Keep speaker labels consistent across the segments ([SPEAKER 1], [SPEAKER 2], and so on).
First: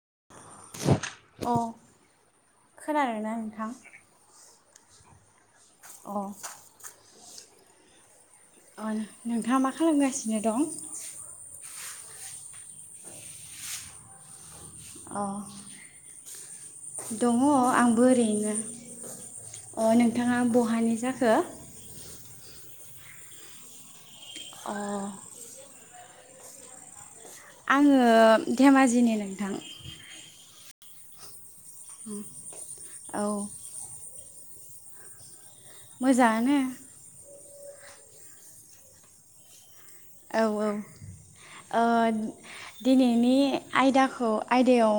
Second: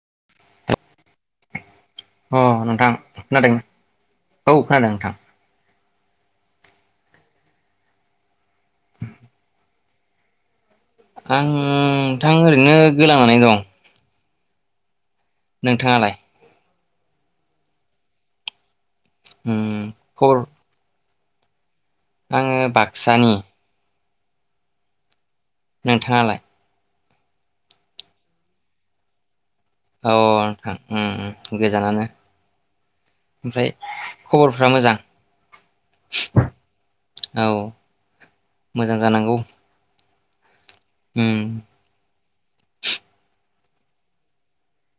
[SPEAKER 1] [unintelligible]
[SPEAKER 2] अ
[SPEAKER 1] अ नोंथां
[SPEAKER 2] खोनादोंना
[SPEAKER 1] खोनादों
[SPEAKER 2] नोंथां
[SPEAKER 1] औ खोनादों नोंथां
[SPEAKER 2] अ नोंथाङा मा खालामगासिनो दं
[SPEAKER 1] आं नोंथां ओरैनो गोलांनानै दं
[SPEAKER 2] अ
[SPEAKER 1] नोंथाङालाय
[SPEAKER 2] दङ आंबो ओरैनो
[SPEAKER 1] उम
[SPEAKER 2] अ
[SPEAKER 1] खबर
[SPEAKER 2] नोंथाङा बहानि जाख हो
[SPEAKER 1] आङो बाक्सानि
[SPEAKER 2] अ
[SPEAKER 1] नोंथाङालाय
[SPEAKER 2] आङो धेमाजिनि नोंथां
[SPEAKER 1] अ नोंथां‌ उम गोजानानो
[SPEAKER 2] औ
[SPEAKER 1] ओमफ्राय खबरफोरा मोजां
[SPEAKER 2] मोजाङानो
[SPEAKER 1] औ मोजां जानांगौ
[SPEAKER 2] औ औ
[SPEAKER 1] उम
[SPEAKER 2] ओ दिनैनि आयदाखौ आयदायाव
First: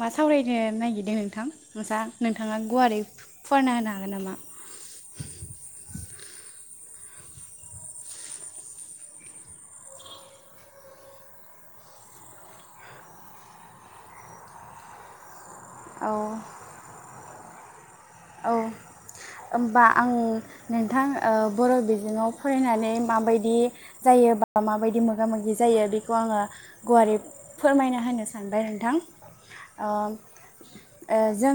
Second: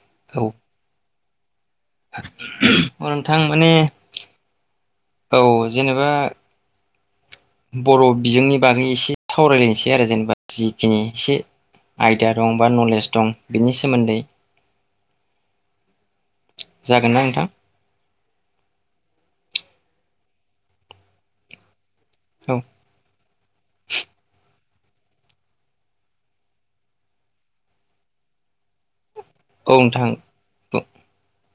[SPEAKER 2] मा
[SPEAKER 1] औ
[SPEAKER 2] सावरायनो नागिरदों थां
[SPEAKER 1] नोंथां माने
[SPEAKER 2] होनो हागोन नामा
[SPEAKER 1] औ जेनेबा बर' बिजोंनि बागै एसे सावरायलायनोसै आरो जेनेबा जिखिनि एसे आयदा दं बा नलेज दं बेनि सोमोन्दै
[SPEAKER 2] औ
[SPEAKER 1] जागोन ना नोंथां
[SPEAKER 2] औ होनबा आं नोंथां ओ बर' बि जोङाव
[SPEAKER 1] औ
[SPEAKER 2] फरायनानै माबायदि जायो माबायदि मोगा मोगि जायो बेखौ आङो गुवारै फोरमायना होनो सानबाय नोंथां
[SPEAKER 1] औ
[SPEAKER 2] ओ‌
[SPEAKER 1] नोंथां
[SPEAKER 2] ओ जों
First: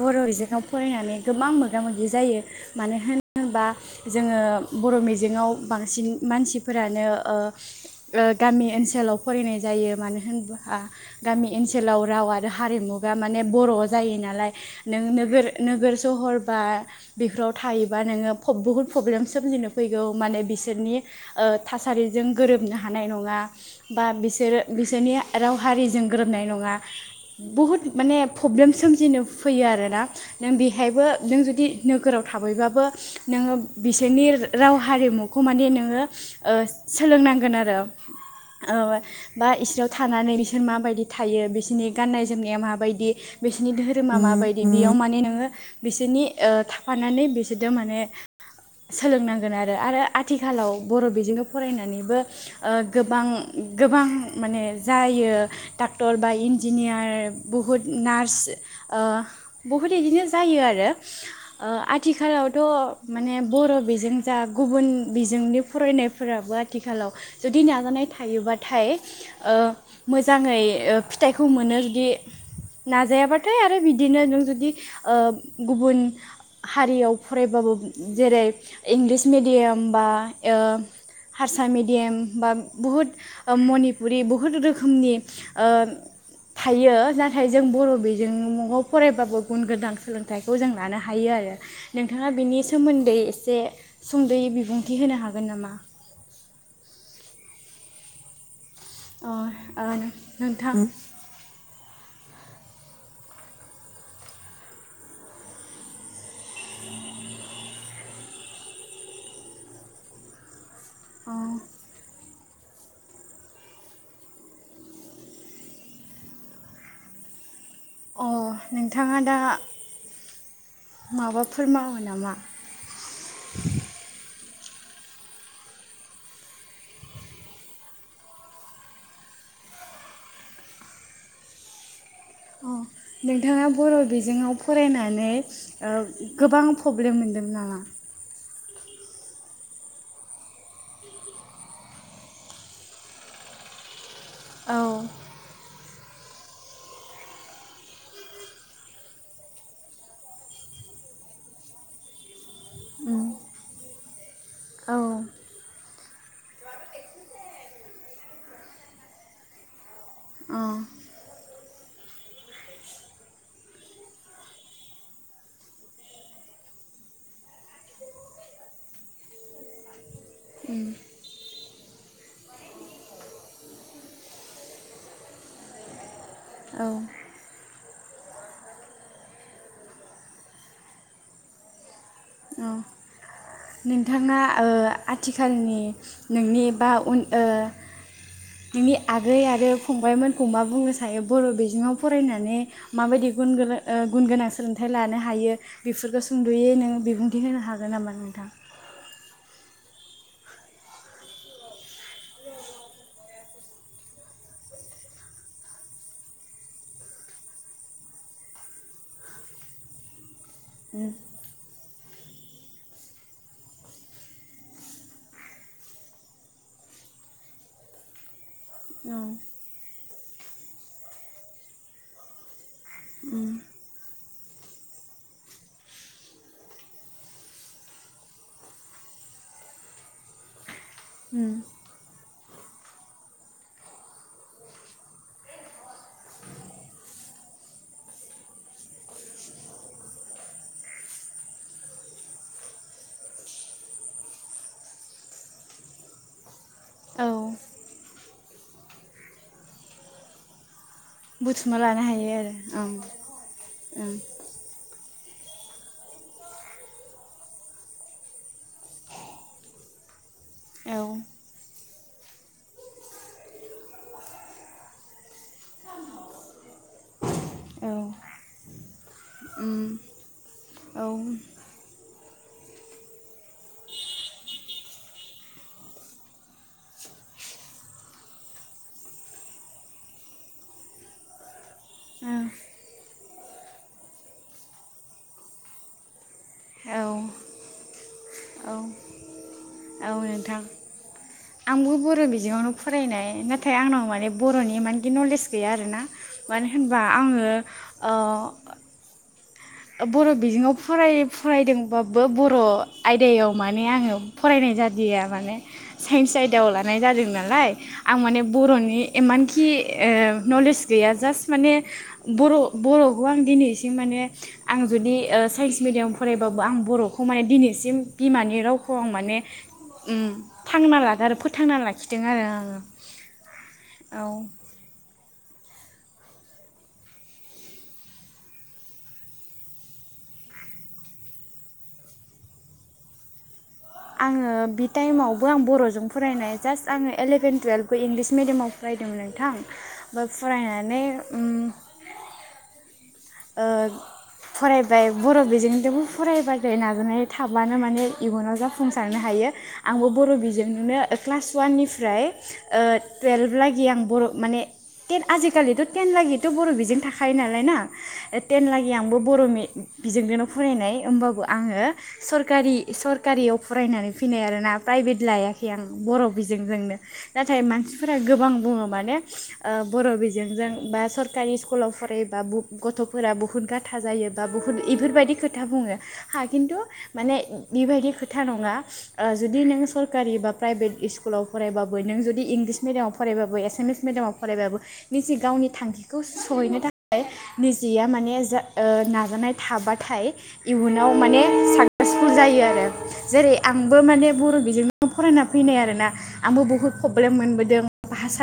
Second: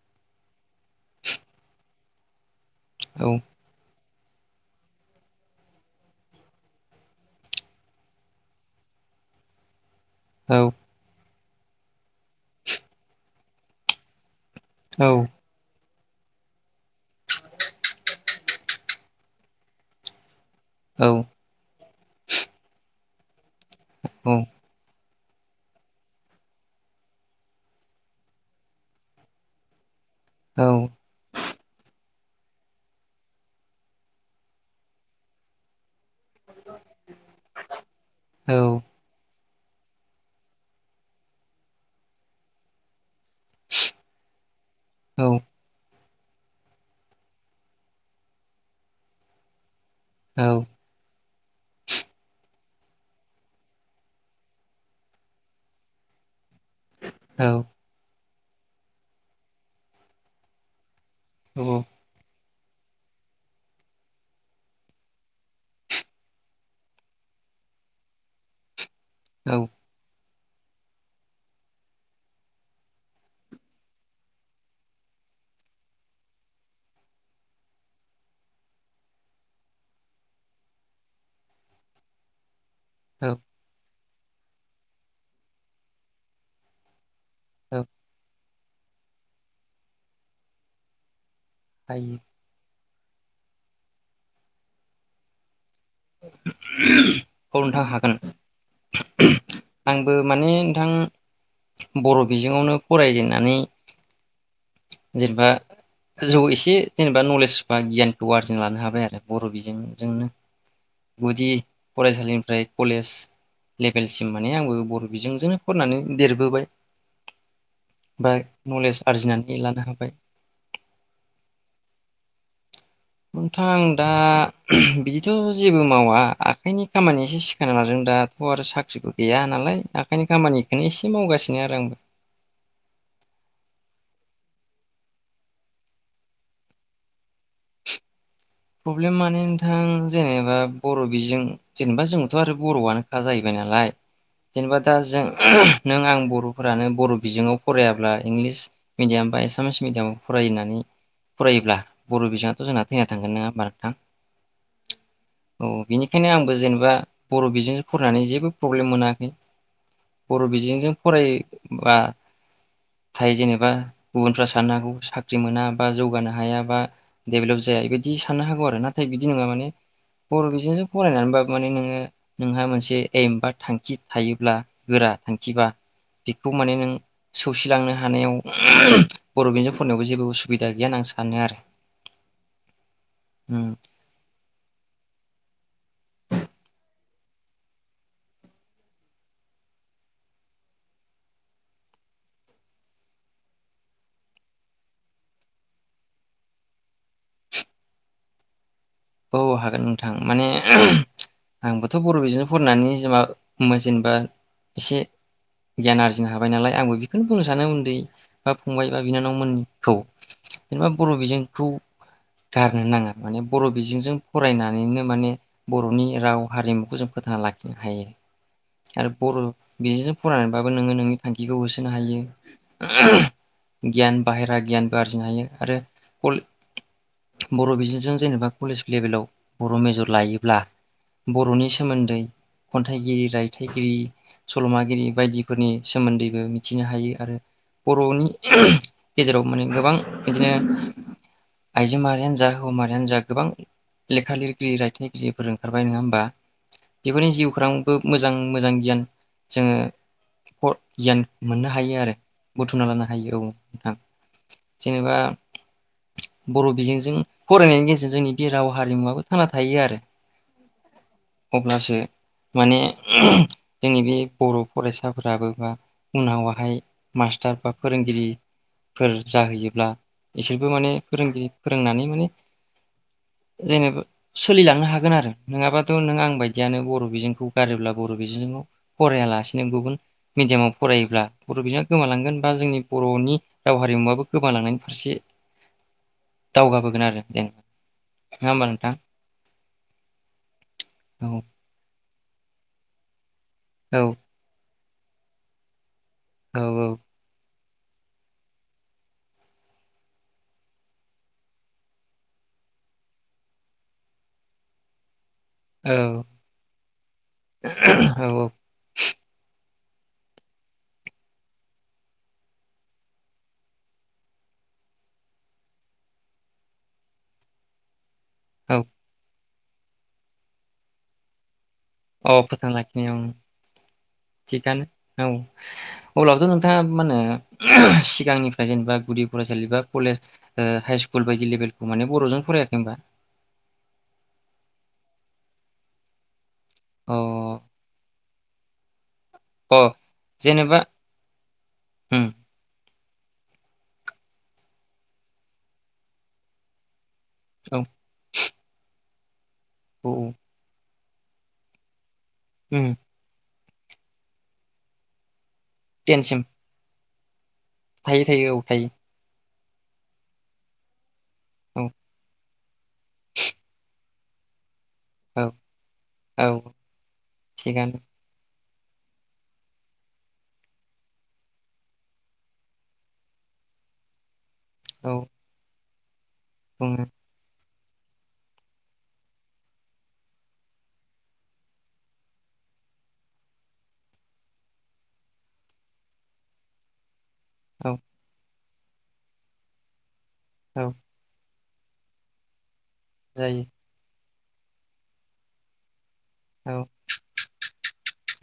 [SPEAKER 2] बर' बिजोङाव फरायनानै गोबां मोगा मोगि जायो मानो होन
[SPEAKER 1] औ
[SPEAKER 2] होनोबा जोङो बर' मिजिङाव बांसिन मानसिफोरानो ओ ओ गामि ओनसोलाव फरायनाय जायो मानो
[SPEAKER 1] औ
[SPEAKER 2] होनबा गामि ओनसोलाव राव आरो हारिमुगा माने बर' जायो नालाय नों
[SPEAKER 1] औ
[SPEAKER 2] नोगोर नोगोर सहर बा बेफोराव थायोबा नोङो फब बहुद पब्लेम सोमजिनो फैगौ माने बिस सोरनि ओ थास आरिजों गोरोबनो हानाय नङा बा
[SPEAKER 1] औ
[SPEAKER 2] बिसोरो बिसोरनि राव हारिजों गोरोबनाय नङा बहुद माने पब्लेम सोमजिनो फैयो आरोना नों बेहायबो नों जुदि नोगोराव थाबैबाबो नोङो बिसोरनि राव हारिमुखौ माने नोङो ओ सोलोंनांगोन आरो औ [unintelligible] बा इसोराव थानानै बिसोर माबायदि थायो बिसोरनि गाननाय जोमनाया माबायदि बिसोनि धोरोमा माबायदि बेयाव माने नों बिसोनि ओ थाफानानै बिसोरजों माने सोलोंनांगोन आ रो आरो
[SPEAKER 1] औ
[SPEAKER 2] आथिखालाव बर' बिजों फरायनानैबो ओ गोबां गोबां माने जायो डाक्टर बा इन जिनियार बहुद नार्स ओ बहुत इदिनो जायो आरो ओ
[SPEAKER 1] औ
[SPEAKER 2] आथिखालाव थ' माने बर' बिजों जा गुबुन बिजोंनि फरायनायफोराबो आथिखालाव जुदि नाजानाय थायोबाथाय ओ
[SPEAKER 1] औ
[SPEAKER 2] मोज जाङै फिथाइखौ मोनो जुदि नाजायालाथाय आरो बिदिनो नों जुदि ओ गुबुन हारियाव फरायबाबो जेरै इंलिस मिडियाम बा ओ हारसा मेडियाम बा बुहुद ओ मणी पुरि बुहुद रोखोमनि ओ थायो ना थाय जों बर' बिजों [unintelligible] न'आव फरायबाबो गुन गोदान सोलोंथाइखौ जों लानो हायो आरो
[SPEAKER 1] हायो
[SPEAKER 2] नोंथाङा बिनि सोमोन्दै एसे सुंद'यै बिबुंथि होनो हागोन नामा?
[SPEAKER 1] [unintelligible] औ नोंथां हागोन
[SPEAKER 2] अ
[SPEAKER 1] आंबो
[SPEAKER 2] ओ
[SPEAKER 1] माने नोंथां बर' बिजोंआवनो फरायजेननानै जेनेबा जौ एसे जेनेबा नलेज बा गियानखौ आर्जिना लानो हाबाय आरो बर' बिजोंजोंनो
[SPEAKER 2] अ
[SPEAKER 1] गुदि फरायसालि ओमफ्राय कलेज लेभेलसिम माने आंबो बर' बिजोंजोंनो फरायनानै देरबोबाय बा नलेज आर्जिनानै
[SPEAKER 2] माबाफोर मावो नामा?
[SPEAKER 1] नोंथां आं दा [unintelligible] बिदिथ' जेबो मावा आखाइनि खामानिसो सिखायना लादों दाथ' आरो साख्रिबो गैया नालाय आखाइनि खामानिखौनो एसे मावगासिनो आरो आंबो
[SPEAKER 2] अ नोंथाङा बर' बिजोङाव फरायनानै ओ गोबां प्रब्लेम मोनदों नामा?
[SPEAKER 1] प्रब्लेम माने नोंथां जेनेबा बर' बिजों जेनेबा जोंथ' आरो बर'आनोखा जाहैबाय नालाय
[SPEAKER 2] औ
[SPEAKER 1] जेनेबा दा जों [unintelligible] नों आं बर'फोरानो बर' बिजोङाव फरायाब्ला इंलिस मिडियाम बा एसामिस मिडियामाव फरायनानै फरायोब्ला बर' बिजोङा थ' जोंना थैना
[SPEAKER 2] अ
[SPEAKER 1] थांगोन ना। नों थां
[SPEAKER 2] औ
[SPEAKER 1] औ बिनिखायनो आंबो जेनेबा बर' बेजों फरायनानै जेबो प्रब्लेम मोनाखै। बर'
[SPEAKER 2] अ
[SPEAKER 1] बिजोंजों फरायबा थायो जेनेबा गुबुनफ्रा साननो हागौ साख्रि मोना बा जौगानो हाया बा डेभेलप जाया एबायदि साननो हागौ आरो नाथाय बिदि नोङा माने बर' बिजोंसो फरायनानैबा माने नोङो। नोंहा मोनसे एम बा थांखि थायोब्ला गोरा थांखिबा बेखौ माने
[SPEAKER 2] औ
[SPEAKER 1] नों सौसिलांनो ह हानायाव बर' बिन्जोंजों फरायनायावबो जेबो उसुबिदा गैया होनना आं सानो आरो
[SPEAKER 2] औ नोंथाङा ओ आथिखालनि नोंनि बा उन ओ नोंनि आगै आरो फंबायमोनखौ मा बुंनो सायो बर' बिजोङाव फरायनानै माबायदि गुन गुन गोनां सोलोंथाइ लानो हायो बेफोरखौ सुंद'यै नों दिन्थिहोनो हागोन नामा नोंथां?
[SPEAKER 1] औ हागोन नोंथां माने आंबोथ' बर' बिजोंनो फरायनानै जेनेबा जेनेबा एसे गियान आरजिनो हाबाय नालाय आंबो बेखौनो बुंनो सानो उन्दै बा फंबाय बा बिनानावमोनखौ जेनेबा बर' बिजोंखौ गारनो नाङा माने बर' बिजोंजों फरायनानैनो माने बर'नि राव हारिमुखौ जों फोथांना लाखिनो हायो आरो
[SPEAKER 2] ओं
[SPEAKER 1] बर' बिजोंजों फरायनानैबाबो नोङो नोंनि थांखिखौ होसोनो हायो
[SPEAKER 2] उम
[SPEAKER 1] गियान बाहेरा गियानबो आरजिनो हायो आरो बर' बिजोंजों जेनेबा कलेज लेभेलाव बर' मेजर लायोब्ला
[SPEAKER 2] उम
[SPEAKER 1] बर'नि सोमोन्दै खन्थाइगिरि रायथाइगिरि सल'मागिरि बायदिफोरनि सोमोन्दैबो मिथिनो हायो आरो बर'नि गेजेराव माने गोबां बिदिनो आइजो माहारियानो जा हौ माहायारियानो जा गोबां लेखा लिरगिरि रायथनिगिरिफोर ओंखारबाय नोङा होमबा
[SPEAKER 2] औ
[SPEAKER 1] बेफोरनि जिउखौरांबो मोजां मोजां गियान जोङो गियान मोननो
[SPEAKER 2] बुथुमना
[SPEAKER 1] हायो
[SPEAKER 2] लानो
[SPEAKER 1] आरो बुथुमना
[SPEAKER 2] ओं
[SPEAKER 1] लानो हायो औ नोंथां
[SPEAKER 2] ओं
[SPEAKER 1] जेनेबा बर' बिजोंजों फरायनायनि गेजेर जोंनि बे राव हारिमुवाबो थांना थायो आरो
[SPEAKER 2] औ
[SPEAKER 1] अब्लासो माने जोंनि बे बर' फरायसाफोराबो बा उनावाहाय मास टार बा
[SPEAKER 2] औ
[SPEAKER 1] फोरोंगिरि फोर जाहैयोब्ला
[SPEAKER 2] उम
[SPEAKER 1] इसोरबो माने
[SPEAKER 2] औ
[SPEAKER 1] फोरोंगिरि फोरोंनानै माने जेनेबा सोलिलांनो हागोन आरो नङाबाथ नों आं बायदियानो बर' बिजोंखौ गारोब्ला बर' बिजोंआव फरायालासेनो गुबुन मिडियामाव फरायोब्ला बर' बिजोङा गोमालांगोन बा जोंनि बर'नि राव हारिमुवाबो गोमालांनायनि फारसे
[SPEAKER 2] औ
[SPEAKER 1] दावगाबोगोन आरो जेनेबा नङा होमबा
[SPEAKER 2] औ
[SPEAKER 1] नोंथां
[SPEAKER 2] औ नोंथां
[SPEAKER 1] औ
[SPEAKER 2] आंबो बर' बिजोङावनो फरायनाय नाथाय
[SPEAKER 1] औ
[SPEAKER 2] आंनाव माने बर'नि मानि मानि नलेज गैया आरो ना।
[SPEAKER 1] औ
[SPEAKER 2] मानो होनबा आङो ओ बर' बिजोङाव फरायो फरायदोंबाबो बर' आयदायाव माने आङो फरायनाय जादिया माने
[SPEAKER 1] औ
[SPEAKER 2] साइन्स आयदायाव लानाय जादों नालाय आं माने
[SPEAKER 1] औ
[SPEAKER 2] बर'नि एमानखि ए नलेस गैया जास्ट माने बर' बर'खौ आं दिनैसिम माने आं जुदि ओ साइन्स मिडियाम फरायबाबो आं बर'खौ माने दिनैसिम बिमानि
[SPEAKER 1] औ
[SPEAKER 2] रावखौ आं माने उम थांना लागो आर फो
[SPEAKER 1] औ फोथांना लाखिदों औ
[SPEAKER 2] औ
[SPEAKER 1] थिगानो औ। अब्लाथ नोंथाङा मा होनो सिगांनिफ्राय जेनेबा गुदि फरायसालि बा कलेज ओ हाइ स्कुल बायदि लेभेलखौ माने बर'जों फरायाखै होनबा?
[SPEAKER 2] आङो बि टाइमावबो आं बर'जों फरायनाय जास आङो
[SPEAKER 1] अ
[SPEAKER 2] इलभेन तुवेलभखौ इंगलिस मिडिमाव फराय दोंमोन आं थां
[SPEAKER 1] अ
[SPEAKER 2] ओमफ्राय
[SPEAKER 1] जेनेबा
[SPEAKER 2] फुरायनानै उम
[SPEAKER 1] उम
[SPEAKER 2] ओ फरायबाय बर' बिजोंदोंबो फराबादो नाजानाय
[SPEAKER 1] औ
[SPEAKER 2] थाब्लानो माने इयुनाव जाफुं सारनो हायो। आंबो
[SPEAKER 1] औ
[SPEAKER 2] बर' बिजोंनोनो क्लास वान निफ्राय ओ
[SPEAKER 1] उम
[SPEAKER 2] तुवेलभ लाग गि आं बर' माने थेन आजि कालिथ
[SPEAKER 1] टेनसिम
[SPEAKER 2] टेनलागिथ' बर' बिजों था खायो नालाय ना
[SPEAKER 1] थायो
[SPEAKER 2] ओ
[SPEAKER 1] थायो औ
[SPEAKER 2] टेन
[SPEAKER 1] थायो
[SPEAKER 2] लागि आंबो बर' मि बिजोंनो फरायनाय ओमबा बो आङो सरकारि सरखारियाव फुरायनानै फिनो आरो ना। प्राइभेट
[SPEAKER 1] औ
[SPEAKER 2] लायाखै आं बर'
[SPEAKER 1] औ
[SPEAKER 2] बिजोंजोंनो नाथाय
[SPEAKER 1] थिगानो
[SPEAKER 2] मानसिफोरा गोबां बुङो माने ओ बर' बिजोंजों बा सरकारि स्कुलाव फरायोबा बु गथ'फोरा बुहुत गाथा जायो। बा बुहुत
[SPEAKER 1] औ
[SPEAKER 2] इफोरबायदि खोथा बुङो [inaudible] हा खिनथु
[SPEAKER 1] बुङो
[SPEAKER 2] माने बिबायदि खोथा नङा ओ जुदि नों सरकारि बा प्राइभेट इस्कुलाव फरायबाबो नों जुदि इंलिस मिडियामाव फरायबाबो एसामिस मिडियामाव फरायबाबो निजे गावनि थांखिखौ सहैनो थाखाय
[SPEAKER 1] औ
[SPEAKER 2] निजिया माने जा ओ नाजानाय थाबाथाय
[SPEAKER 1] औ
[SPEAKER 2] इयुनाव माने साक्सेसफुल जायो आरो जेरै
[SPEAKER 1] जायो
[SPEAKER 2] आंबो माने बर' बिजों फरायना फैनाय आरोना आंबो
[SPEAKER 1] औ
[SPEAKER 2] बुहुद पब्लेम मोनबोदों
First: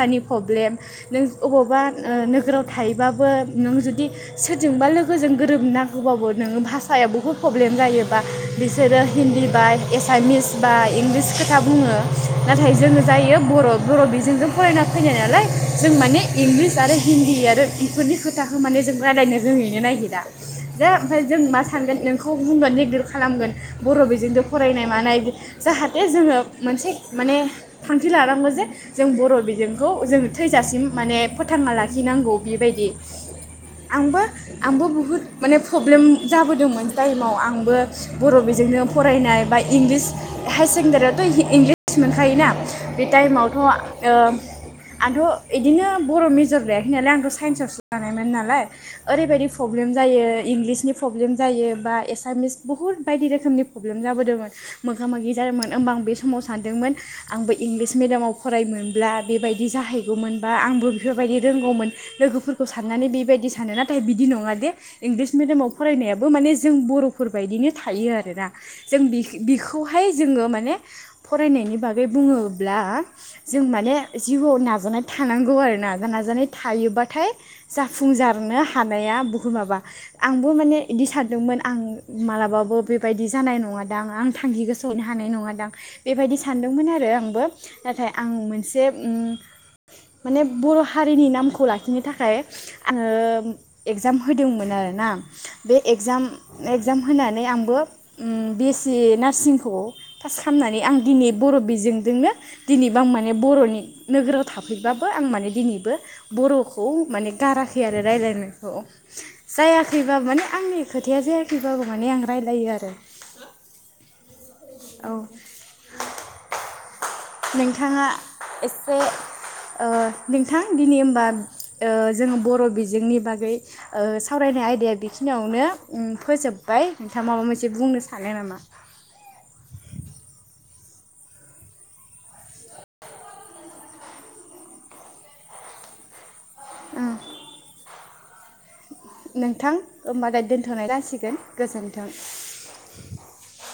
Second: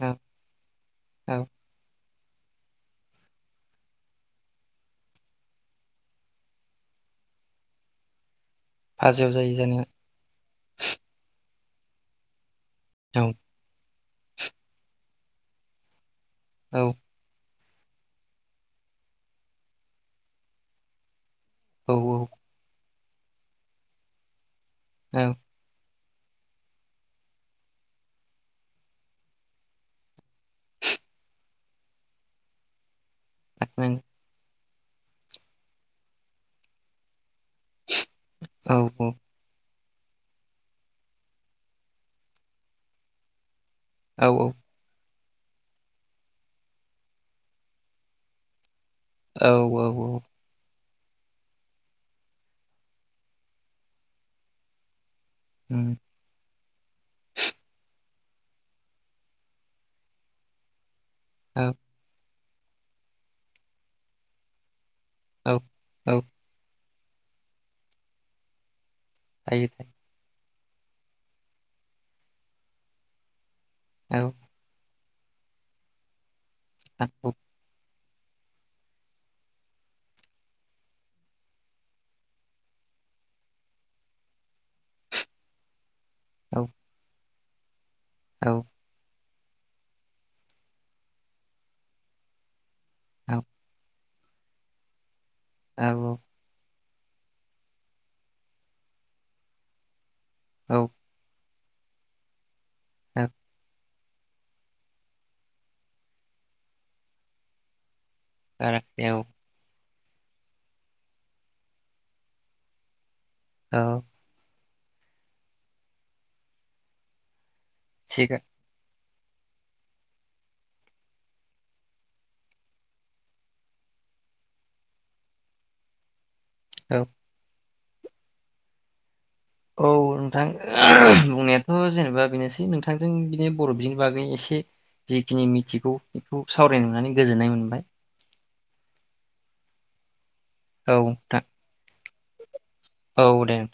[SPEAKER 1] औ
[SPEAKER 2] पब्लेम नों
[SPEAKER 1] औ
[SPEAKER 2] अबावबा ओ नोगोराव थायोबाबो नों जुदि सोरजोंबा लोगोजों गोरोबनांगौबाबो नोङो भाषाया बुहुद पब्लेम जायोबा बिसोरो
[SPEAKER 1] फाजियाव
[SPEAKER 2] हिन्दी
[SPEAKER 1] जायो
[SPEAKER 2] बा
[SPEAKER 1] जानाया
[SPEAKER 2] एसामिस बा इंलिस सा बुङो नाथाय जोङो
[SPEAKER 1] औ
[SPEAKER 2] जायो बरफ बर' बिजोंजों फरायना फैनाय नालाय जों माने इंलिस
[SPEAKER 1] औ
[SPEAKER 2] आरो हिन्दी आरो बिफोरनि खोथा माने जों रालायनो रोङैनो नागिरा जा ओमफाय जों मा
[SPEAKER 1] औ
[SPEAKER 2] सानगोन नोंखौ [unintelligible] खालामगोन बर' बिजोंदो फरायनाय मानाय
[SPEAKER 1] औ
[SPEAKER 2] इदि
[SPEAKER 1] नों
[SPEAKER 2] जाहाथे बे जोङो मोनसे माने थांखि लानांगौ जे जों बर' बिजोंखौ जोङो थैजासिम माने फोथांना लाखिनांगौ बेबायदि आंबो आंबो बुहुत माने प्रब्लेम जाबोदोंमोन टाइमाव आंबो बर'
[SPEAKER 1] औ
[SPEAKER 2] बिजोंनो फरायनाय बा इंलिस हायार सेकेणडारियावथ' इंलिस मोनखायोना बे टाइमावथ' ओ
[SPEAKER 1] औ
[SPEAKER 2] आंथ' इदिनो बर' मेजर लायाखै नालाय आंथ' साइन्सआवसो लानायमोन ना लाय ओरैबायदि
[SPEAKER 1] औ
[SPEAKER 2] प्रब्लेम
[SPEAKER 1] औ औ
[SPEAKER 2] जायो इंलिसनि प्रब्लेम जायो बा एसामिस बहुत बायदि रोखोमनि प्रब्लेम जाबोदोंमोन मोगा मोगि जादोंमोन होमबा
[SPEAKER 1] उम
[SPEAKER 2] आं बे समाव सानदोंमोन आंबो इंलिस मिडियामाव फरायमोनब्ला बेबायदि जाहैगौमोनबा आंबो बेफोरबायदि
[SPEAKER 1] औ
[SPEAKER 2] रोंगौमोन लोगोफोर खौ साननानै बेबाय दि सानो नाथाय बिदि नङा दे इंलिस
[SPEAKER 1] औ
[SPEAKER 2] मिडियामाव
[SPEAKER 1] औ
[SPEAKER 2] फरायनायाबो माने जों बर' फोरफोरबायदिनो थायो आरोना जों बि
[SPEAKER 1] थायो थायो
[SPEAKER 2] बिखौहाय जोङो मा ने फरायनायनि बागै बुङोब्ला जों माने
[SPEAKER 1] औ
[SPEAKER 2] जिउआव नाजानाय थानांगौ आरो ना नाजानाय
[SPEAKER 1] औ
[SPEAKER 2] थायोबाथाय
[SPEAKER 1] औ
[SPEAKER 2] जा फुंजारनो हानाया बुहु माबा आंबो माने बिदि सारदोंमोन आं मालाबाबो बेबायदि जानाय नङादां आं थांखि गोसोहैनो हानाय नङादां बेबायदि
[SPEAKER 1] औ
[SPEAKER 2] सानदोंमोन आरो आंबो। नाथाय आं मोनसे उम माने बर' हारिनि नामखौ लाखिनो थाखाय आङो
[SPEAKER 1] औ
[SPEAKER 2] एग जाम होदोंमोन आरोना आं। बे
[SPEAKER 1] औ
[SPEAKER 2] एगजाम एगजाम होनानै आंबो उम बि एस सि नार्सिंखौ पास
[SPEAKER 1] औ
[SPEAKER 2] खालामनानै आं दिनै बर' बिजोंदोंनो दिनैबा आं माने बर'नि नोगोराव थाफैबाबो आं माने दिनैबो बर'खौ माने गारा खै आरो रायज्लायनायखौ
[SPEAKER 1] गाराखै औ
[SPEAKER 2] जाया फैबाबो माने आंनि खोथाया जायाखैबाबो माने आं रायजलायो आरो।
[SPEAKER 1] औ
[SPEAKER 2] औ नों थाङा
[SPEAKER 1] थिगा
[SPEAKER 2] एसे ओ नोंथां दिनै होमबा ओ जोङो बर' बिजोंनि बागै ओ सावरायनाय आयदाया बेखिनियावनो उम फोजोब बाय
[SPEAKER 1] औ
[SPEAKER 2] नोंथांङा माबा मोन से बुंनो सानो नामा?
[SPEAKER 1] औ नोंथां बुंनायाथ' जेनेबा बेनोसै नोंथांजों बिदि बर' बिनि बागै एसे जिखिनि मिथिगौ बे। खौ सावरायनो
[SPEAKER 2] ओ
[SPEAKER 1] मोननानै गोजोननाय मोनबाय।
[SPEAKER 2] नोंथां [unintelligible] दोनथ'नाय
[SPEAKER 1] औ
[SPEAKER 2] जासिगोन
[SPEAKER 1] नोंथां
[SPEAKER 2] गोजोन्थों। [unintelligible]
[SPEAKER 1] औ दे नोंथां